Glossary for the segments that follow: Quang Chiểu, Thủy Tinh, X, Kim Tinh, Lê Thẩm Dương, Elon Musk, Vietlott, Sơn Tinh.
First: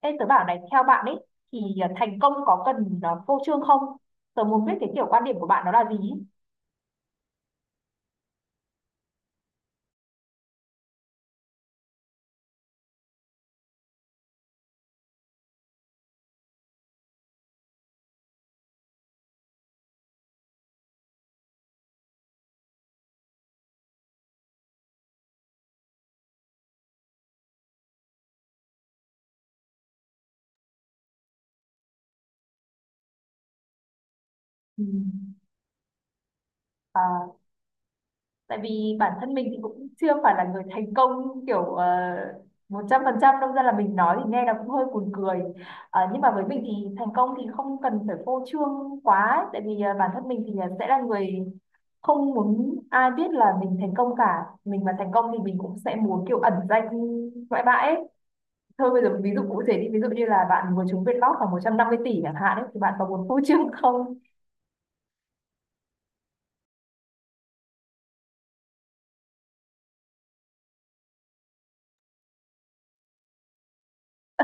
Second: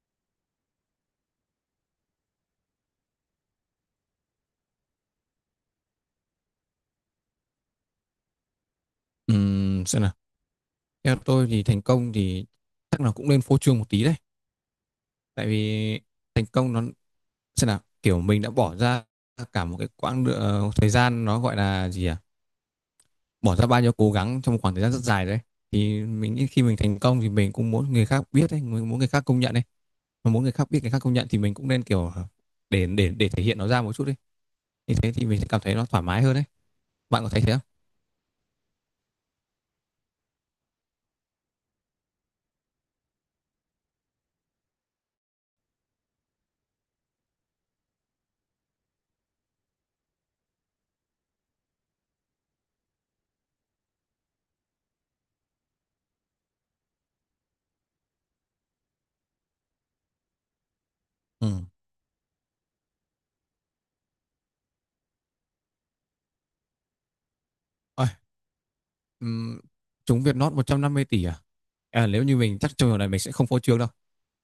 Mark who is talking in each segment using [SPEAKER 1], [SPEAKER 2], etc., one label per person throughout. [SPEAKER 1] Ê, tớ bảo này, theo bạn ấy thì thành công có cần phô trương không? Tớ muốn biết cái kiểu quan điểm của bạn nó là gì ý?
[SPEAKER 2] Xem nào, theo tôi thì thành công thì chắc là cũng nên phô trương một tí đấy, tại vì thành công nó, xem nào, kiểu mình đã bỏ ra cả một cái thời gian nó gọi là gì à, bỏ ra bao nhiêu cố gắng trong một khoảng thời gian rất dài đấy, thì mình nghĩ khi mình thành công thì mình cũng muốn người khác biết đấy, mình muốn người khác công nhận đấy. Mà muốn người khác biết, người khác công nhận thì mình cũng nên kiểu để thể hiện nó ra một chút đi.
[SPEAKER 1] Ừ.
[SPEAKER 2] Như thế thì mình sẽ cảm thấy nó thoải mái hơn đấy. Bạn
[SPEAKER 1] À,
[SPEAKER 2] có thấy thế không?
[SPEAKER 1] tại vì bản thân mình thì cũng chưa phải là người thành công kiểu 100% đâu ra là mình nói thì nghe nó cũng hơi buồn cười. Nhưng mà với mình thì thành công thì không cần phải phô trương quá ấy, tại vì bản thân mình thì sẽ là người không muốn ai biết là mình thành công cả. Mình mà thành công thì mình cũng sẽ muốn kiểu ẩn danh ngoại bạ ấy. Thôi bây giờ ví dụ cụ thể đi, ví dụ như là bạn vừa trúng Vietlott lót
[SPEAKER 2] Ừ.
[SPEAKER 1] khoảng 150 tỷ chẳng hạn ấy, thì bạn có muốn phô trương không?
[SPEAKER 2] Ôi, ừm, chúng Vietnot 150 tỷ à? À, nếu như mình, chắc trong trường này mình sẽ không phô trương đâu.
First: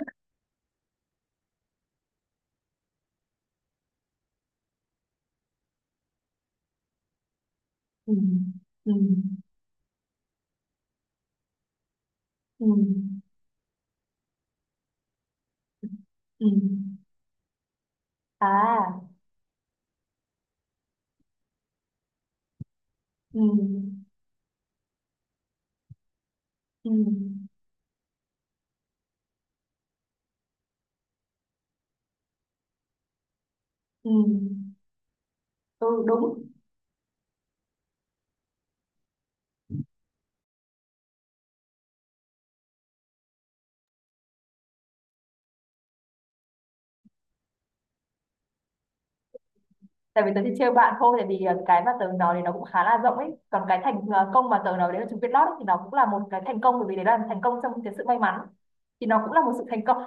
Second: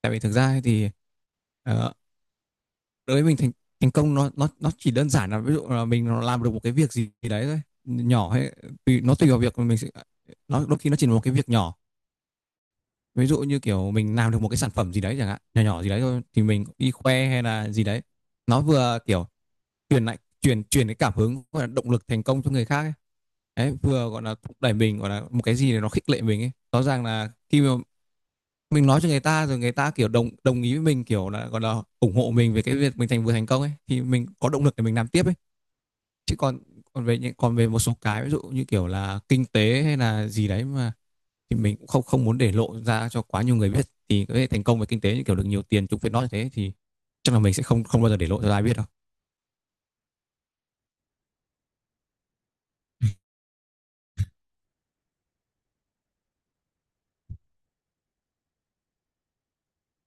[SPEAKER 2] Tại vì thực ra ấy thì, ờ, đối với mình, thành thành công nó chỉ đơn giản là, ví dụ là mình làm được một cái việc gì đấy thôi,
[SPEAKER 1] Ừ.
[SPEAKER 2] nhỏ hay
[SPEAKER 1] Ừ.
[SPEAKER 2] tùy, nó tùy vào việc mà mình sẽ, nó đôi khi nó chỉ là một cái việc nhỏ.
[SPEAKER 1] Ừ.
[SPEAKER 2] Ví dụ như kiểu mình làm được một cái sản phẩm gì đấy chẳng hạn, nhỏ nhỏ gì đấy thôi, thì
[SPEAKER 1] Ừ.
[SPEAKER 2] mình đi khoe hay là gì đấy, nó vừa
[SPEAKER 1] À.
[SPEAKER 2] kiểu truyền lại truyền truyền cái cảm hứng, gọi là động lực thành công cho người khác ấy.
[SPEAKER 1] Ừ.
[SPEAKER 2] Đấy, vừa gọi là thúc đẩy mình, gọi là một cái gì để nó khích lệ mình ấy. Rõ
[SPEAKER 1] Ừ.
[SPEAKER 2] ràng là khi mà mình nói cho người ta rồi, người ta kiểu đồng đồng ý với mình, kiểu là gọi là ủng hộ mình về cái việc mình vừa thành công ấy, thì
[SPEAKER 1] Ừ.
[SPEAKER 2] mình có động lực để mình làm tiếp ấy.
[SPEAKER 1] Ừ
[SPEAKER 2] Chứ
[SPEAKER 1] đúng.
[SPEAKER 2] còn, còn về những còn về một số cái ví dụ như kiểu là kinh tế hay là gì đấy mà, thì mình cũng không không muốn để lộ ra cho quá nhiều người biết, thì cái thành công về kinh tế như kiểu được nhiều tiền, chúng phải nói như thế, thì chắc là mình sẽ không không bao giờ để lộ cho ai biết đâu.
[SPEAKER 1] Tại vì tớ chỉ trêu bạn thôi, tại vì cái mà tớ nói thì nó cũng khá là rộng ấy, còn cái thành công mà tớ nói đấy là trúng Vietlott ấy, thì nó cũng là một cái thành công bởi vì đấy là thành công trong cái sự may mắn, thì nó cũng là một sự thành công.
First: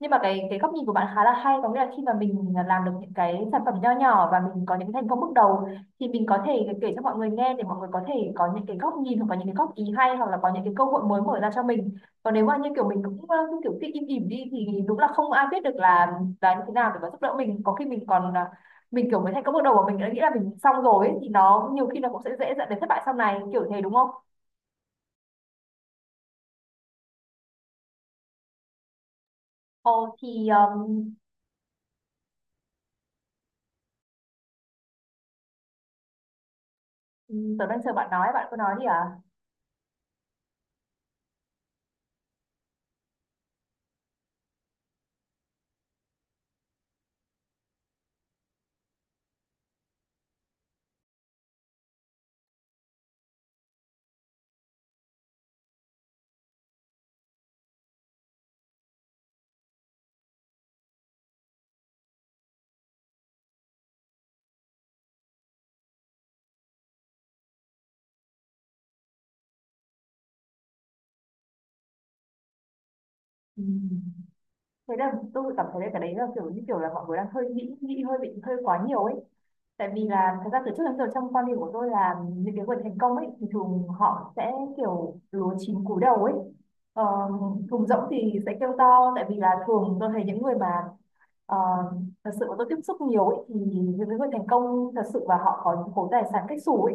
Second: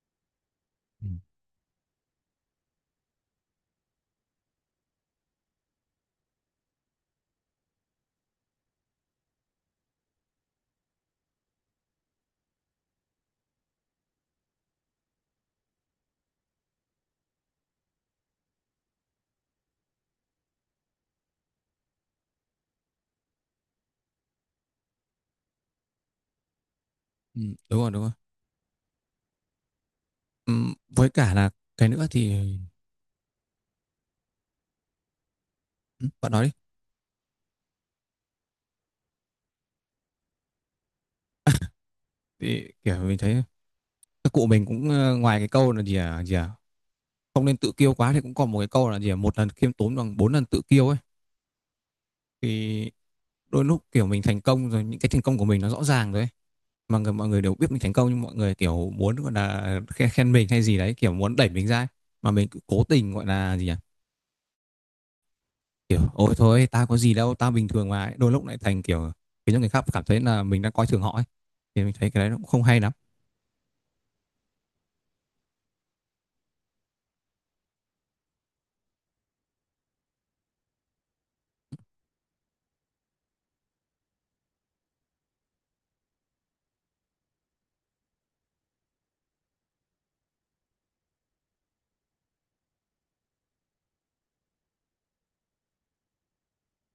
[SPEAKER 1] Nhưng mà cái góc nhìn của bạn
[SPEAKER 2] Ừ.
[SPEAKER 1] khá là hay, có nghĩa là khi mà mình làm được những cái sản phẩm nho nhỏ và mình có những thành công bước đầu thì mình có thể kể cho mọi người nghe để mọi người có thể có những cái góc nhìn, hoặc có những cái góp ý hay, hoặc là có những cái cơ hội mới mở ra cho mình. Còn nếu mà như kiểu mình cũng cứ kiểu cứ im ỉm đi thì đúng là không ai biết được là như thế nào để mà giúp đỡ mình, có khi mình còn mình kiểu mới thành công bước đầu mà mình đã nghĩ là mình xong rồi ấy, thì nó nhiều khi nó cũng sẽ dễ dẫn đến thất bại sau này kiểu thế đúng không?
[SPEAKER 2] Ừ, đúng rồi, đúng rồi.
[SPEAKER 1] Ồ thì
[SPEAKER 2] Với cả là cái nữa thì, ừ, bạn nói đi.
[SPEAKER 1] tớ đang chờ bạn nói, bạn cứ nói đi à.
[SPEAKER 2] Thì kiểu mình thấy các cụ mình cũng, ngoài cái câu là gì à không nên tự kiêu quá, thì cũng còn một cái câu là gì à, một lần khiêm tốn bằng bốn lần tự kiêu ấy. Thì đôi lúc kiểu mình thành công rồi, những cái thành công của mình nó rõ ràng rồi ấy, mà mọi người đều biết mình thành công, nhưng mọi người kiểu muốn gọi là khen mình hay gì đấy, kiểu muốn đẩy mình ra ấy. Mà mình cứ cố tình gọi là gì à, kiểu "ôi thôi, tao có gì đâu, tao bình thường mà ấy," đôi lúc lại thành kiểu khiến cho người khác cảm thấy là mình đang coi thường họ ấy, thì mình thấy cái đấy nó cũng không hay lắm.
[SPEAKER 1] Ừm. Thế là tôi cảm thấy là cái đấy là kiểu như kiểu là mọi người đang hơi nghĩ nghĩ hơi bị hơi quá nhiều ấy, tại vì là thật ra từ trước đến giờ trong quan điểm của tôi là những cái người thành công ấy thì thường họ sẽ kiểu lúa chín cúi đầu ấy. Ờ, Thùng rỗng thì sẽ kêu to, tại vì là thường tôi thấy những người mà Ờ, thật sự mà tôi tiếp xúc nhiều ấy, thì những người thành công thật sự và họ có những khối tài sản cách xù ấy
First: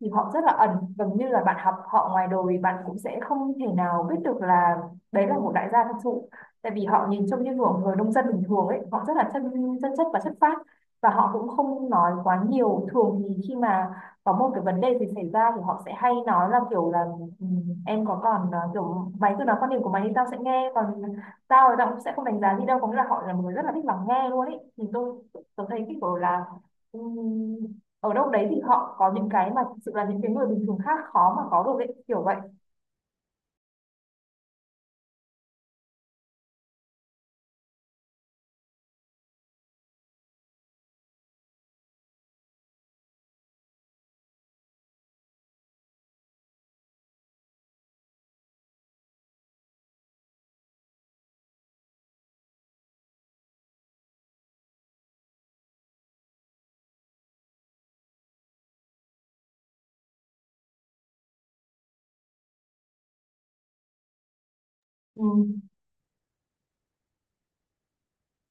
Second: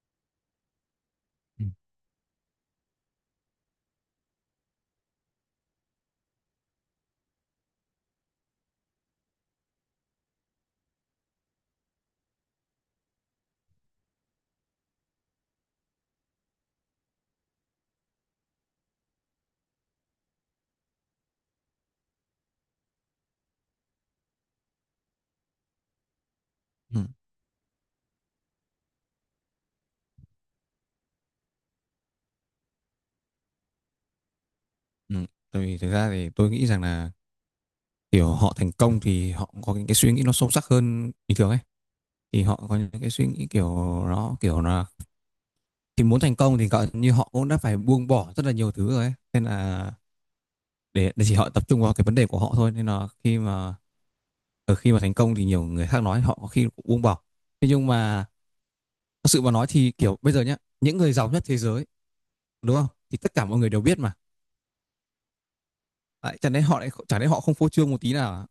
[SPEAKER 1] thì họ rất là ẩn, gần như là bạn học họ ngoài đời bạn cũng sẽ không thể nào biết được là đấy là một đại gia thật sự, tại vì họ nhìn trông như kiểu người nông dân bình thường ấy, họ rất là chân chân chất và chất phác, và họ cũng không nói quá nhiều. Thường thì khi mà có một cái vấn đề gì xảy ra thì họ sẽ hay nói là kiểu là "Ừ, em có còn kiểu mày cứ nói quan điểm của mày thì tao sẽ nghe, còn tao thì tao cũng sẽ không đánh giá gì đâu", có nghĩa là họ là một người rất là thích lắng nghe luôn ấy. Thì tôi thấy cái kiểu là
[SPEAKER 2] Ừ,
[SPEAKER 1] ừm, ở đâu đấy thì họ có những cái mà thực sự là những cái người bình thường khác khó mà có được ấy, kiểu vậy.
[SPEAKER 2] ừ. Tại vì thực ra thì tôi nghĩ rằng là kiểu họ thành công thì họ cũng có những cái suy nghĩ nó sâu sắc hơn bình thường ấy, thì họ có những cái suy nghĩ kiểu, nó kiểu là, thì muốn thành công thì gọi như họ cũng đã phải buông bỏ rất là nhiều thứ rồi ấy, nên là để chỉ họ tập trung vào cái vấn đề của họ thôi, nên là khi mà, ở khi mà thành công thì nhiều người khác nói họ có khi cũng buông bỏ. Thế nhưng mà thật sự mà nói thì kiểu bây giờ nhá, những người giàu nhất thế giới, đúng không, thì tất cả mọi người đều biết mà.
[SPEAKER 1] Ừm,
[SPEAKER 2] Đấy, chẳng lẽ họ lại, chẳng lẽ họ không phô trương một tí nào à?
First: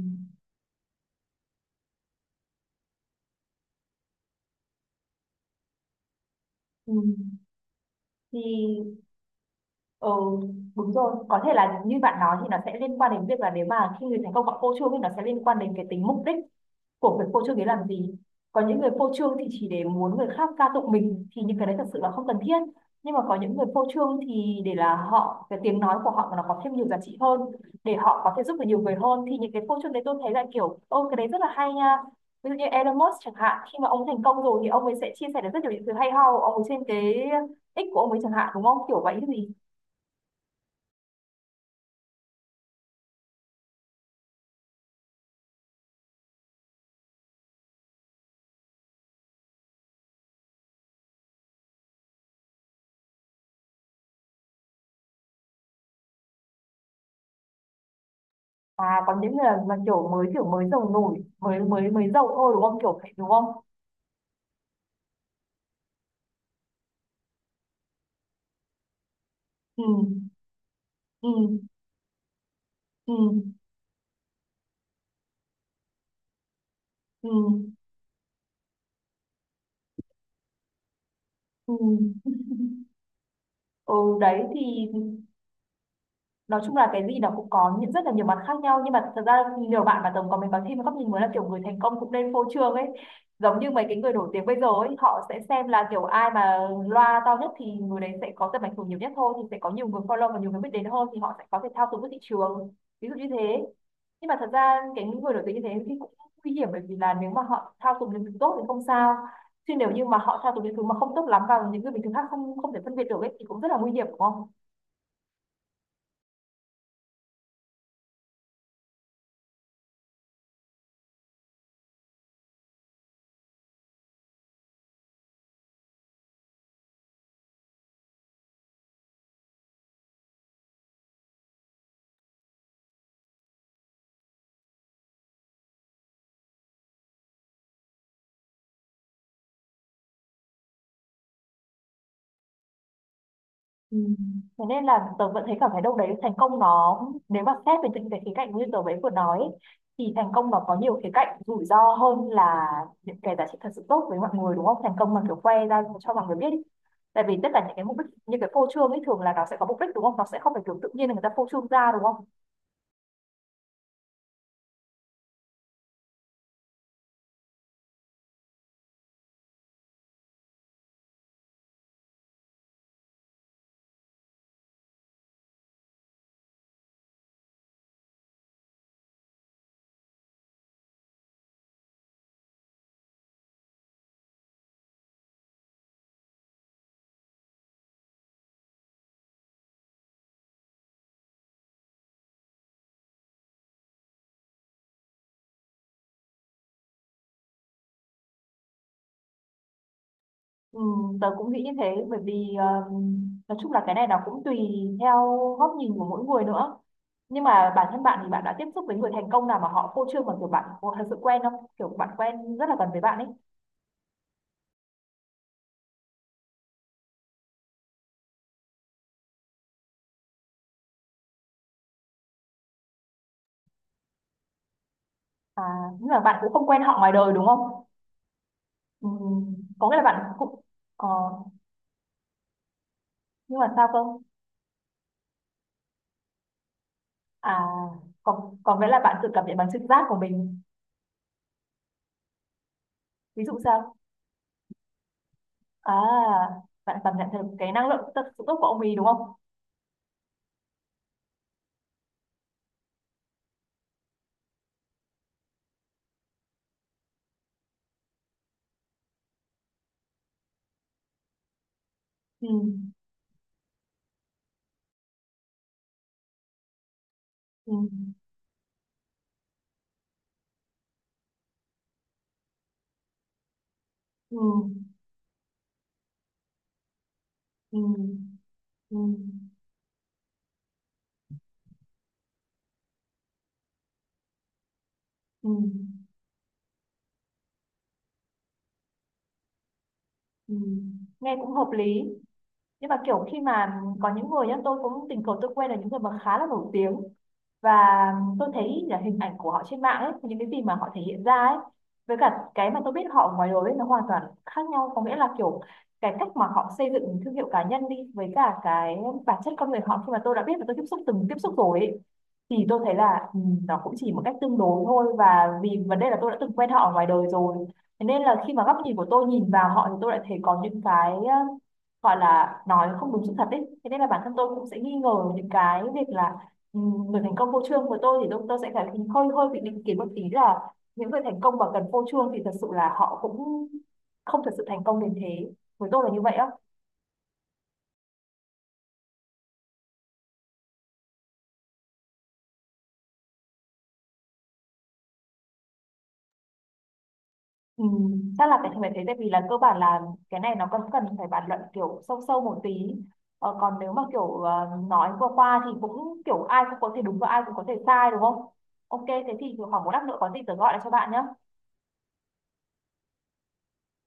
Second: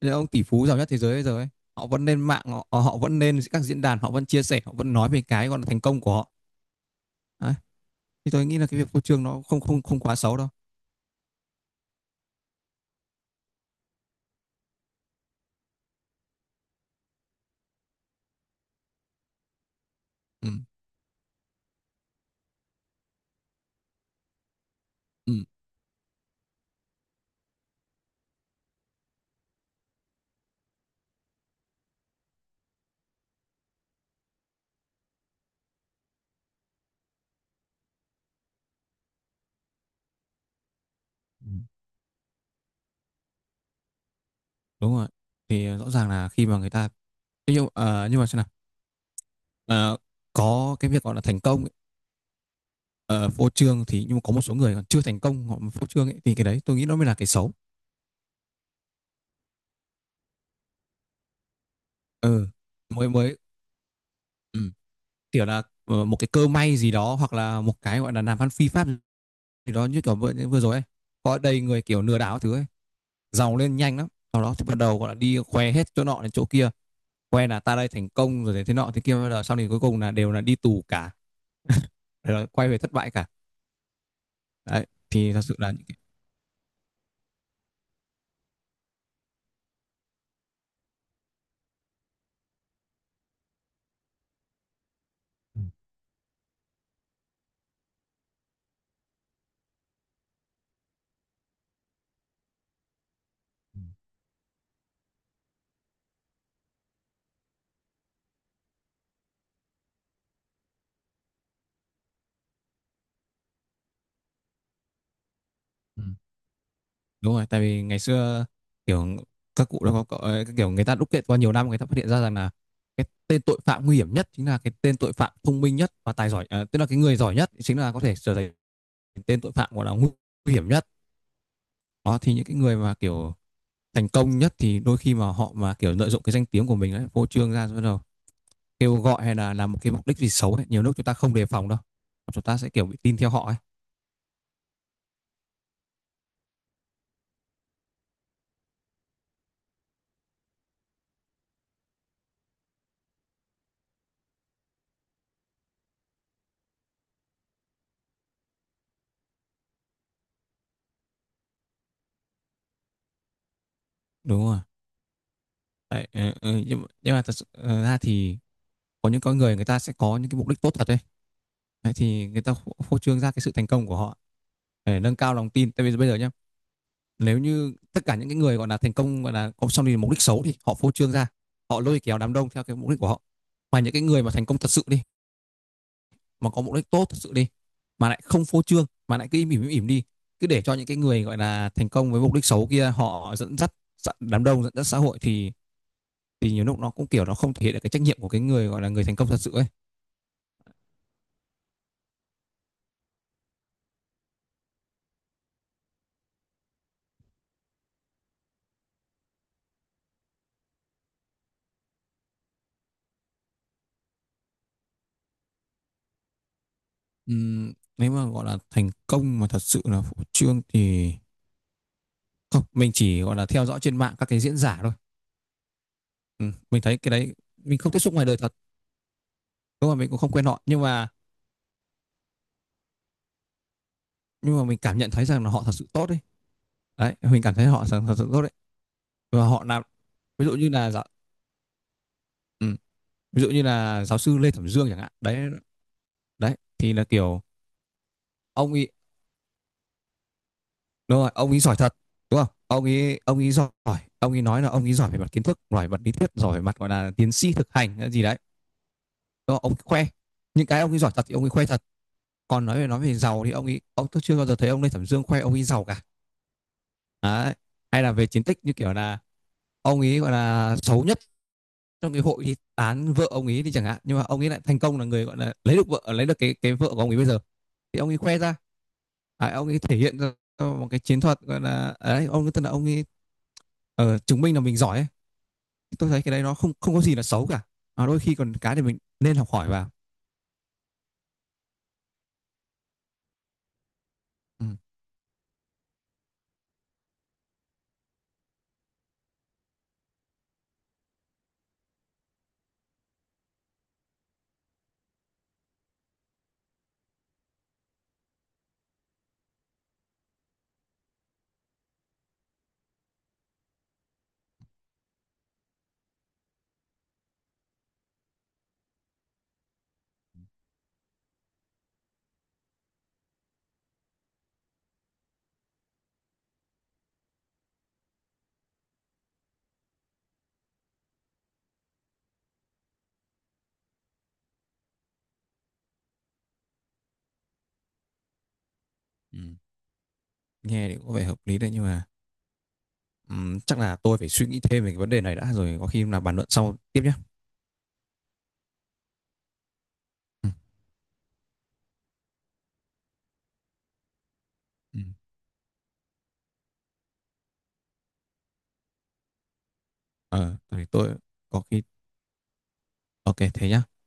[SPEAKER 2] Những ông tỷ phú giàu nhất thế giới bây giờ ấy, họ vẫn lên mạng họ, họ vẫn lên các diễn đàn, họ vẫn chia sẻ, họ vẫn nói về cái gọi là thành công của họ.
[SPEAKER 1] ừm.
[SPEAKER 2] Đấy, thì tôi nghĩ là cái việc
[SPEAKER 1] Thì
[SPEAKER 2] phô trương nó không không không
[SPEAKER 1] ừ,
[SPEAKER 2] quá xấu đâu.
[SPEAKER 1] đúng rồi, có thể là như bạn nói thì nó sẽ liên quan đến việc là nếu mà khi người thành công họ phô trương thì nó sẽ liên quan đến cái tính mục đích của việc phô trương đấy làm gì. Có những người phô trương thì chỉ để muốn người
[SPEAKER 2] Ừ.
[SPEAKER 1] khác ca tụng mình thì những cái đấy thật sự là không cần thiết. Nhưng mà có những người phô trương thì để là
[SPEAKER 2] Ừ.
[SPEAKER 1] họ, cái tiếng nói của họ mà nó có thêm nhiều giá trị hơn, để họ có thể giúp được nhiều người hơn, thì những cái phô trương đấy tôi thấy là kiểu ô cái đấy rất là hay nha. Ví dụ như Elon Musk chẳng hạn, khi mà ông thành công rồi thì ông ấy sẽ chia sẻ được rất nhiều những thứ hay ho của ông ấy trên cái X của ông ấy chẳng hạn, đúng không? Kiểu vậy chứ gì.
[SPEAKER 2] Ừ, đúng rồi. Thì rõ ràng là khi mà người ta, thế nhưng nhưng mà, xem nào, Ờ, có cái việc gọi là thành công ấy, ờ, phô trương thì, nhưng mà có một số người còn chưa thành công, họ mà phô trương ấy, thì cái đấy tôi nghĩ nó mới là cái xấu.
[SPEAKER 1] À còn những người mà kiểu mới giàu nổi mới mới mới giàu
[SPEAKER 2] Ừ.
[SPEAKER 1] thôi đúng không, kiểu
[SPEAKER 2] mới
[SPEAKER 1] vậy đúng
[SPEAKER 2] mới
[SPEAKER 1] không?
[SPEAKER 2] Ừ. Kiểu là, một cái cơ may gì đó, hoặc là một cái gọi là làm ăn phi pháp, thì
[SPEAKER 1] Ừ.
[SPEAKER 2] đó như kiểu vừa rồi ấy,
[SPEAKER 1] Ừ.
[SPEAKER 2] có đầy người kiểu lừa đảo thứ ấy,
[SPEAKER 1] Ừ.
[SPEAKER 2] giàu lên nhanh lắm, sau đó thì bắt đầu gọi là đi khoe hết chỗ nọ đến chỗ kia,
[SPEAKER 1] Ừ.
[SPEAKER 2] khoe là ta đây thành công rồi, thế nọ thế kia, rồi sau này cuối cùng là đều là đi tù cả.
[SPEAKER 1] Ừ.
[SPEAKER 2] Rồi quay về thất bại cả.
[SPEAKER 1] Ừ, đấy thì
[SPEAKER 2] Đấy thì thật sự là những cái...
[SPEAKER 1] nói chung là cái gì nó cũng có những rất là nhiều mặt khác nhau, nhưng mà thật ra nhiều bạn mà tổng có mình có thêm một góc nhìn mới là kiểu người thành công cũng nên phô trương ấy. Giống như mấy cái người nổi tiếng bây giờ ấy, họ sẽ xem là kiểu ai mà loa to nhất thì người đấy sẽ có tầm ảnh hưởng nhiều nhất thôi, thì sẽ có nhiều người follow và nhiều người biết đến hơn, thì họ sẽ có thể thao túng được thị trường, ví dụ như thế. Nhưng mà thật ra cái những người nổi tiếng như thế thì cũng nguy hiểm, bởi vì là nếu mà họ thao túng những thứ tốt thì không sao, chứ nếu như mà họ thao túng những thứ mà không tốt lắm vào những người bình thường khác không không thể phân biệt được ấy thì cũng rất là nguy hiểm đúng không?
[SPEAKER 2] Ừ, đúng rồi. Tại vì ngày xưa kiểu các cụ đó có kiểu người ta đúc kết qua nhiều năm, người ta phát hiện ra rằng là cái tên tội phạm nguy hiểm nhất chính là cái tên tội phạm thông minh nhất và tài giỏi à, tức là cái người giỏi nhất chính là có thể trở thành tên tội phạm, gọi là nguy hiểm nhất. Đó, thì những cái người mà kiểu thành công nhất thì đôi khi mà họ mà kiểu lợi dụng cái danh tiếng của mình ấy, phô trương ra rồi bắt đầu kêu gọi hay là làm một cái mục đích gì xấu ấy. Nhiều lúc chúng ta không đề phòng đâu. Chúng ta sẽ kiểu bị tin theo họ ấy.
[SPEAKER 1] Ừ. Thế nên là tớ vẫn thấy cảm thấy đâu đấy thành công nó, nếu mà xét về những cái khía cạnh như tớ ấy vừa nói ấy, thì thành công nó có nhiều khía cạnh rủi ro hơn là những cái giá trị thật sự tốt với mọi người, đúng không? Thành công mà kiểu khoe ra cho mọi người biết ý. Tại vì tất cả những cái mục đích như cái phô trương ấy thường là nó sẽ có mục đích đúng không, nó sẽ không phải kiểu tự nhiên là người ta phô trương ra đúng không?
[SPEAKER 2] Đúng rồi. Đấy, ừ, ừ, nhưng mà thật sự ra thì có những con người, người ta sẽ có những cái mục đích tốt thật đấy. Đấy, thì người ta phô phô trương ra cái sự thành công của họ để nâng cao lòng tin. Tại vì bây giờ nhá, nếu như tất cả những cái người gọi là thành công, gọi là có xong thì mục đích xấu, thì họ phô trương ra, họ lôi kéo đám đông theo cái mục đích của họ. Mà những cái người mà thành công thật sự đi, mà có mục đích tốt thật sự đi, mà lại không phô trương, mà lại cứ im ỉm đi, cứ để cho những cái người gọi là thành công với mục đích xấu kia họ dẫn dắt đám đông, dẫn dắt xã hội thì nhiều lúc nó cũng kiểu nó không thể hiện được cái trách nhiệm của cái người gọi là người thành công thật sự ấy.
[SPEAKER 1] Ừ, tớ cũng nghĩ như thế bởi vì nói chung là cái này nó cũng tùy theo góc nhìn của mỗi người nữa, nhưng mà bản thân bạn thì bạn đã tiếp xúc với người thành công nào mà họ phô trương mà kiểu bạn có thật sự quen không, kiểu bạn quen rất là gần với bạn ấy?
[SPEAKER 2] Nếu mà gọi là thành công mà thật sự là phô trương thì không, mình chỉ gọi là theo dõi trên mạng các cái diễn giả thôi.
[SPEAKER 1] À, nhưng mà bạn cũng không quen
[SPEAKER 2] Mình
[SPEAKER 1] họ
[SPEAKER 2] thấy cái
[SPEAKER 1] ngoài đời
[SPEAKER 2] đấy
[SPEAKER 1] đúng
[SPEAKER 2] mình
[SPEAKER 1] không?
[SPEAKER 2] không tiếp xúc ngoài đời thật.
[SPEAKER 1] Ừ, có
[SPEAKER 2] Đúng
[SPEAKER 1] nghĩa
[SPEAKER 2] là
[SPEAKER 1] là
[SPEAKER 2] mình cũng không
[SPEAKER 1] bạn
[SPEAKER 2] quen
[SPEAKER 1] cũng
[SPEAKER 2] họ,
[SPEAKER 1] ờ, nhưng mà sao cơ?
[SPEAKER 2] nhưng mà mình cảm nhận thấy rằng là họ thật sự tốt đấy. Đấy, mình
[SPEAKER 1] À
[SPEAKER 2] cảm thấy họ thật sự tốt đấy.
[SPEAKER 1] còn còn nghĩa là bạn tự cảm
[SPEAKER 2] Và
[SPEAKER 1] nhận
[SPEAKER 2] họ
[SPEAKER 1] bằng trực
[SPEAKER 2] làm,
[SPEAKER 1] giác của
[SPEAKER 2] ví dụ
[SPEAKER 1] mình?
[SPEAKER 2] như là ừ, ví
[SPEAKER 1] Ví
[SPEAKER 2] dụ
[SPEAKER 1] dụ
[SPEAKER 2] như
[SPEAKER 1] sao?
[SPEAKER 2] là giáo sư Lê Thẩm Dương chẳng hạn đấy.
[SPEAKER 1] À,
[SPEAKER 2] Đấy thì
[SPEAKER 1] bạn
[SPEAKER 2] là
[SPEAKER 1] cảm nhận
[SPEAKER 2] kiểu
[SPEAKER 1] được cái năng lượng thật sự tốt của
[SPEAKER 2] ông
[SPEAKER 1] ông
[SPEAKER 2] ấy,
[SPEAKER 1] ấy đúng không?
[SPEAKER 2] đúng rồi, ông ấy giỏi thật, đúng không, ông ấy giỏi. Ông ấy nói là ông ấy giỏi về mặt kiến thức, giỏi về mặt lý thuyết, giỏi về mặt gọi là tiến sĩ thực hành hay gì đấy, đúng. Ông ấy khoe những cái ông ấy giỏi thật thì ông ấy khoe thật.
[SPEAKER 1] Ừ,
[SPEAKER 2] Còn nói về, nói về giàu thì ông ấy ông tôi chưa bao giờ thấy ông Lê Thẩm Dương khoe ông ấy giàu cả. Đấy.
[SPEAKER 1] ừ,
[SPEAKER 2] Hay là về chiến tích như kiểu là ông ấy gọi là xấu nhất trong cái hội thì tán vợ ông ấy thì chẳng hạn, nhưng mà
[SPEAKER 1] ừ,
[SPEAKER 2] ông ấy lại thành công là người gọi là lấy được vợ, lấy được cái vợ của ông ấy bây giờ,
[SPEAKER 1] ừ.
[SPEAKER 2] thì ông ấy khoe ra,
[SPEAKER 1] Ừm,
[SPEAKER 2] à, ông ấy thể hiện ra một cái chiến thuật, gọi là đấy, ông ấy, tức là ông ấy chứng minh là mình giỏi ấy.
[SPEAKER 1] ừm,
[SPEAKER 2] Tôi thấy cái đấy nó không không có gì là xấu cả. À, đôi khi còn cái thì mình nên học hỏi vào.
[SPEAKER 1] Nghe cũng hợp lý. Nhưng mà kiểu khi mà có những người nhá,
[SPEAKER 2] Ừ.
[SPEAKER 1] tôi cũng tình cờ tôi quen là những người mà khá là nổi tiếng, và tôi thấy là hình ảnh của họ trên mạng ấy, những cái gì mà họ thể hiện ra ấy, với cả cái mà tôi biết họ ngoài đời ấy, nó hoàn toàn khác nhau, có nghĩa là kiểu cái cách mà họ xây dựng thương hiệu cá nhân đi với cả cái bản chất con người họ khi mà tôi đã biết và tôi tiếp xúc từng tiếp xúc rồi ấy, thì tôi thấy là ừ, nó cũng chỉ một cách tương đối thôi, và vì vấn đề là tôi đã từng quen họ ở ngoài đời rồi, thế nên là khi mà góc nhìn của tôi nhìn vào họ thì tôi lại thấy có những cái gọi là nói không đúng sự thật ấy, thế nên là bản thân tôi cũng sẽ nghi ngờ những cái việc là ừ, người thành công vô chương của tôi thì tôi sẽ phải hơi hơi bị định kiến một tí là những người thành công mà gần vô chương thì thật sự là họ cũng không thật sự thành công đến thế, với tôi là như vậy á.
[SPEAKER 2] Ừ. Nghe thì có vẻ hợp lý đấy, nhưng mà chắc là tôi phải suy nghĩ thêm về cái vấn đề này đã rồi có khi là bàn luận sau tiếp nhé.
[SPEAKER 1] Ừ, chắc là phải phải thế tại vì là cơ bản là cái
[SPEAKER 2] Ừ.
[SPEAKER 1] này nó còn cần phải bàn luận kiểu sâu sâu một tí. Còn nếu mà kiểu
[SPEAKER 2] Ừ.
[SPEAKER 1] nói qua qua thì cũng kiểu ai cũng có thể đúng và ai cũng có thể sai đúng không? Ok thế thì khoảng một lát nữa có gì tớ
[SPEAKER 2] Ờ,
[SPEAKER 1] gọi lại
[SPEAKER 2] thì
[SPEAKER 1] cho bạn
[SPEAKER 2] tôi
[SPEAKER 1] nhé.
[SPEAKER 2] có khi, ok thế nhá.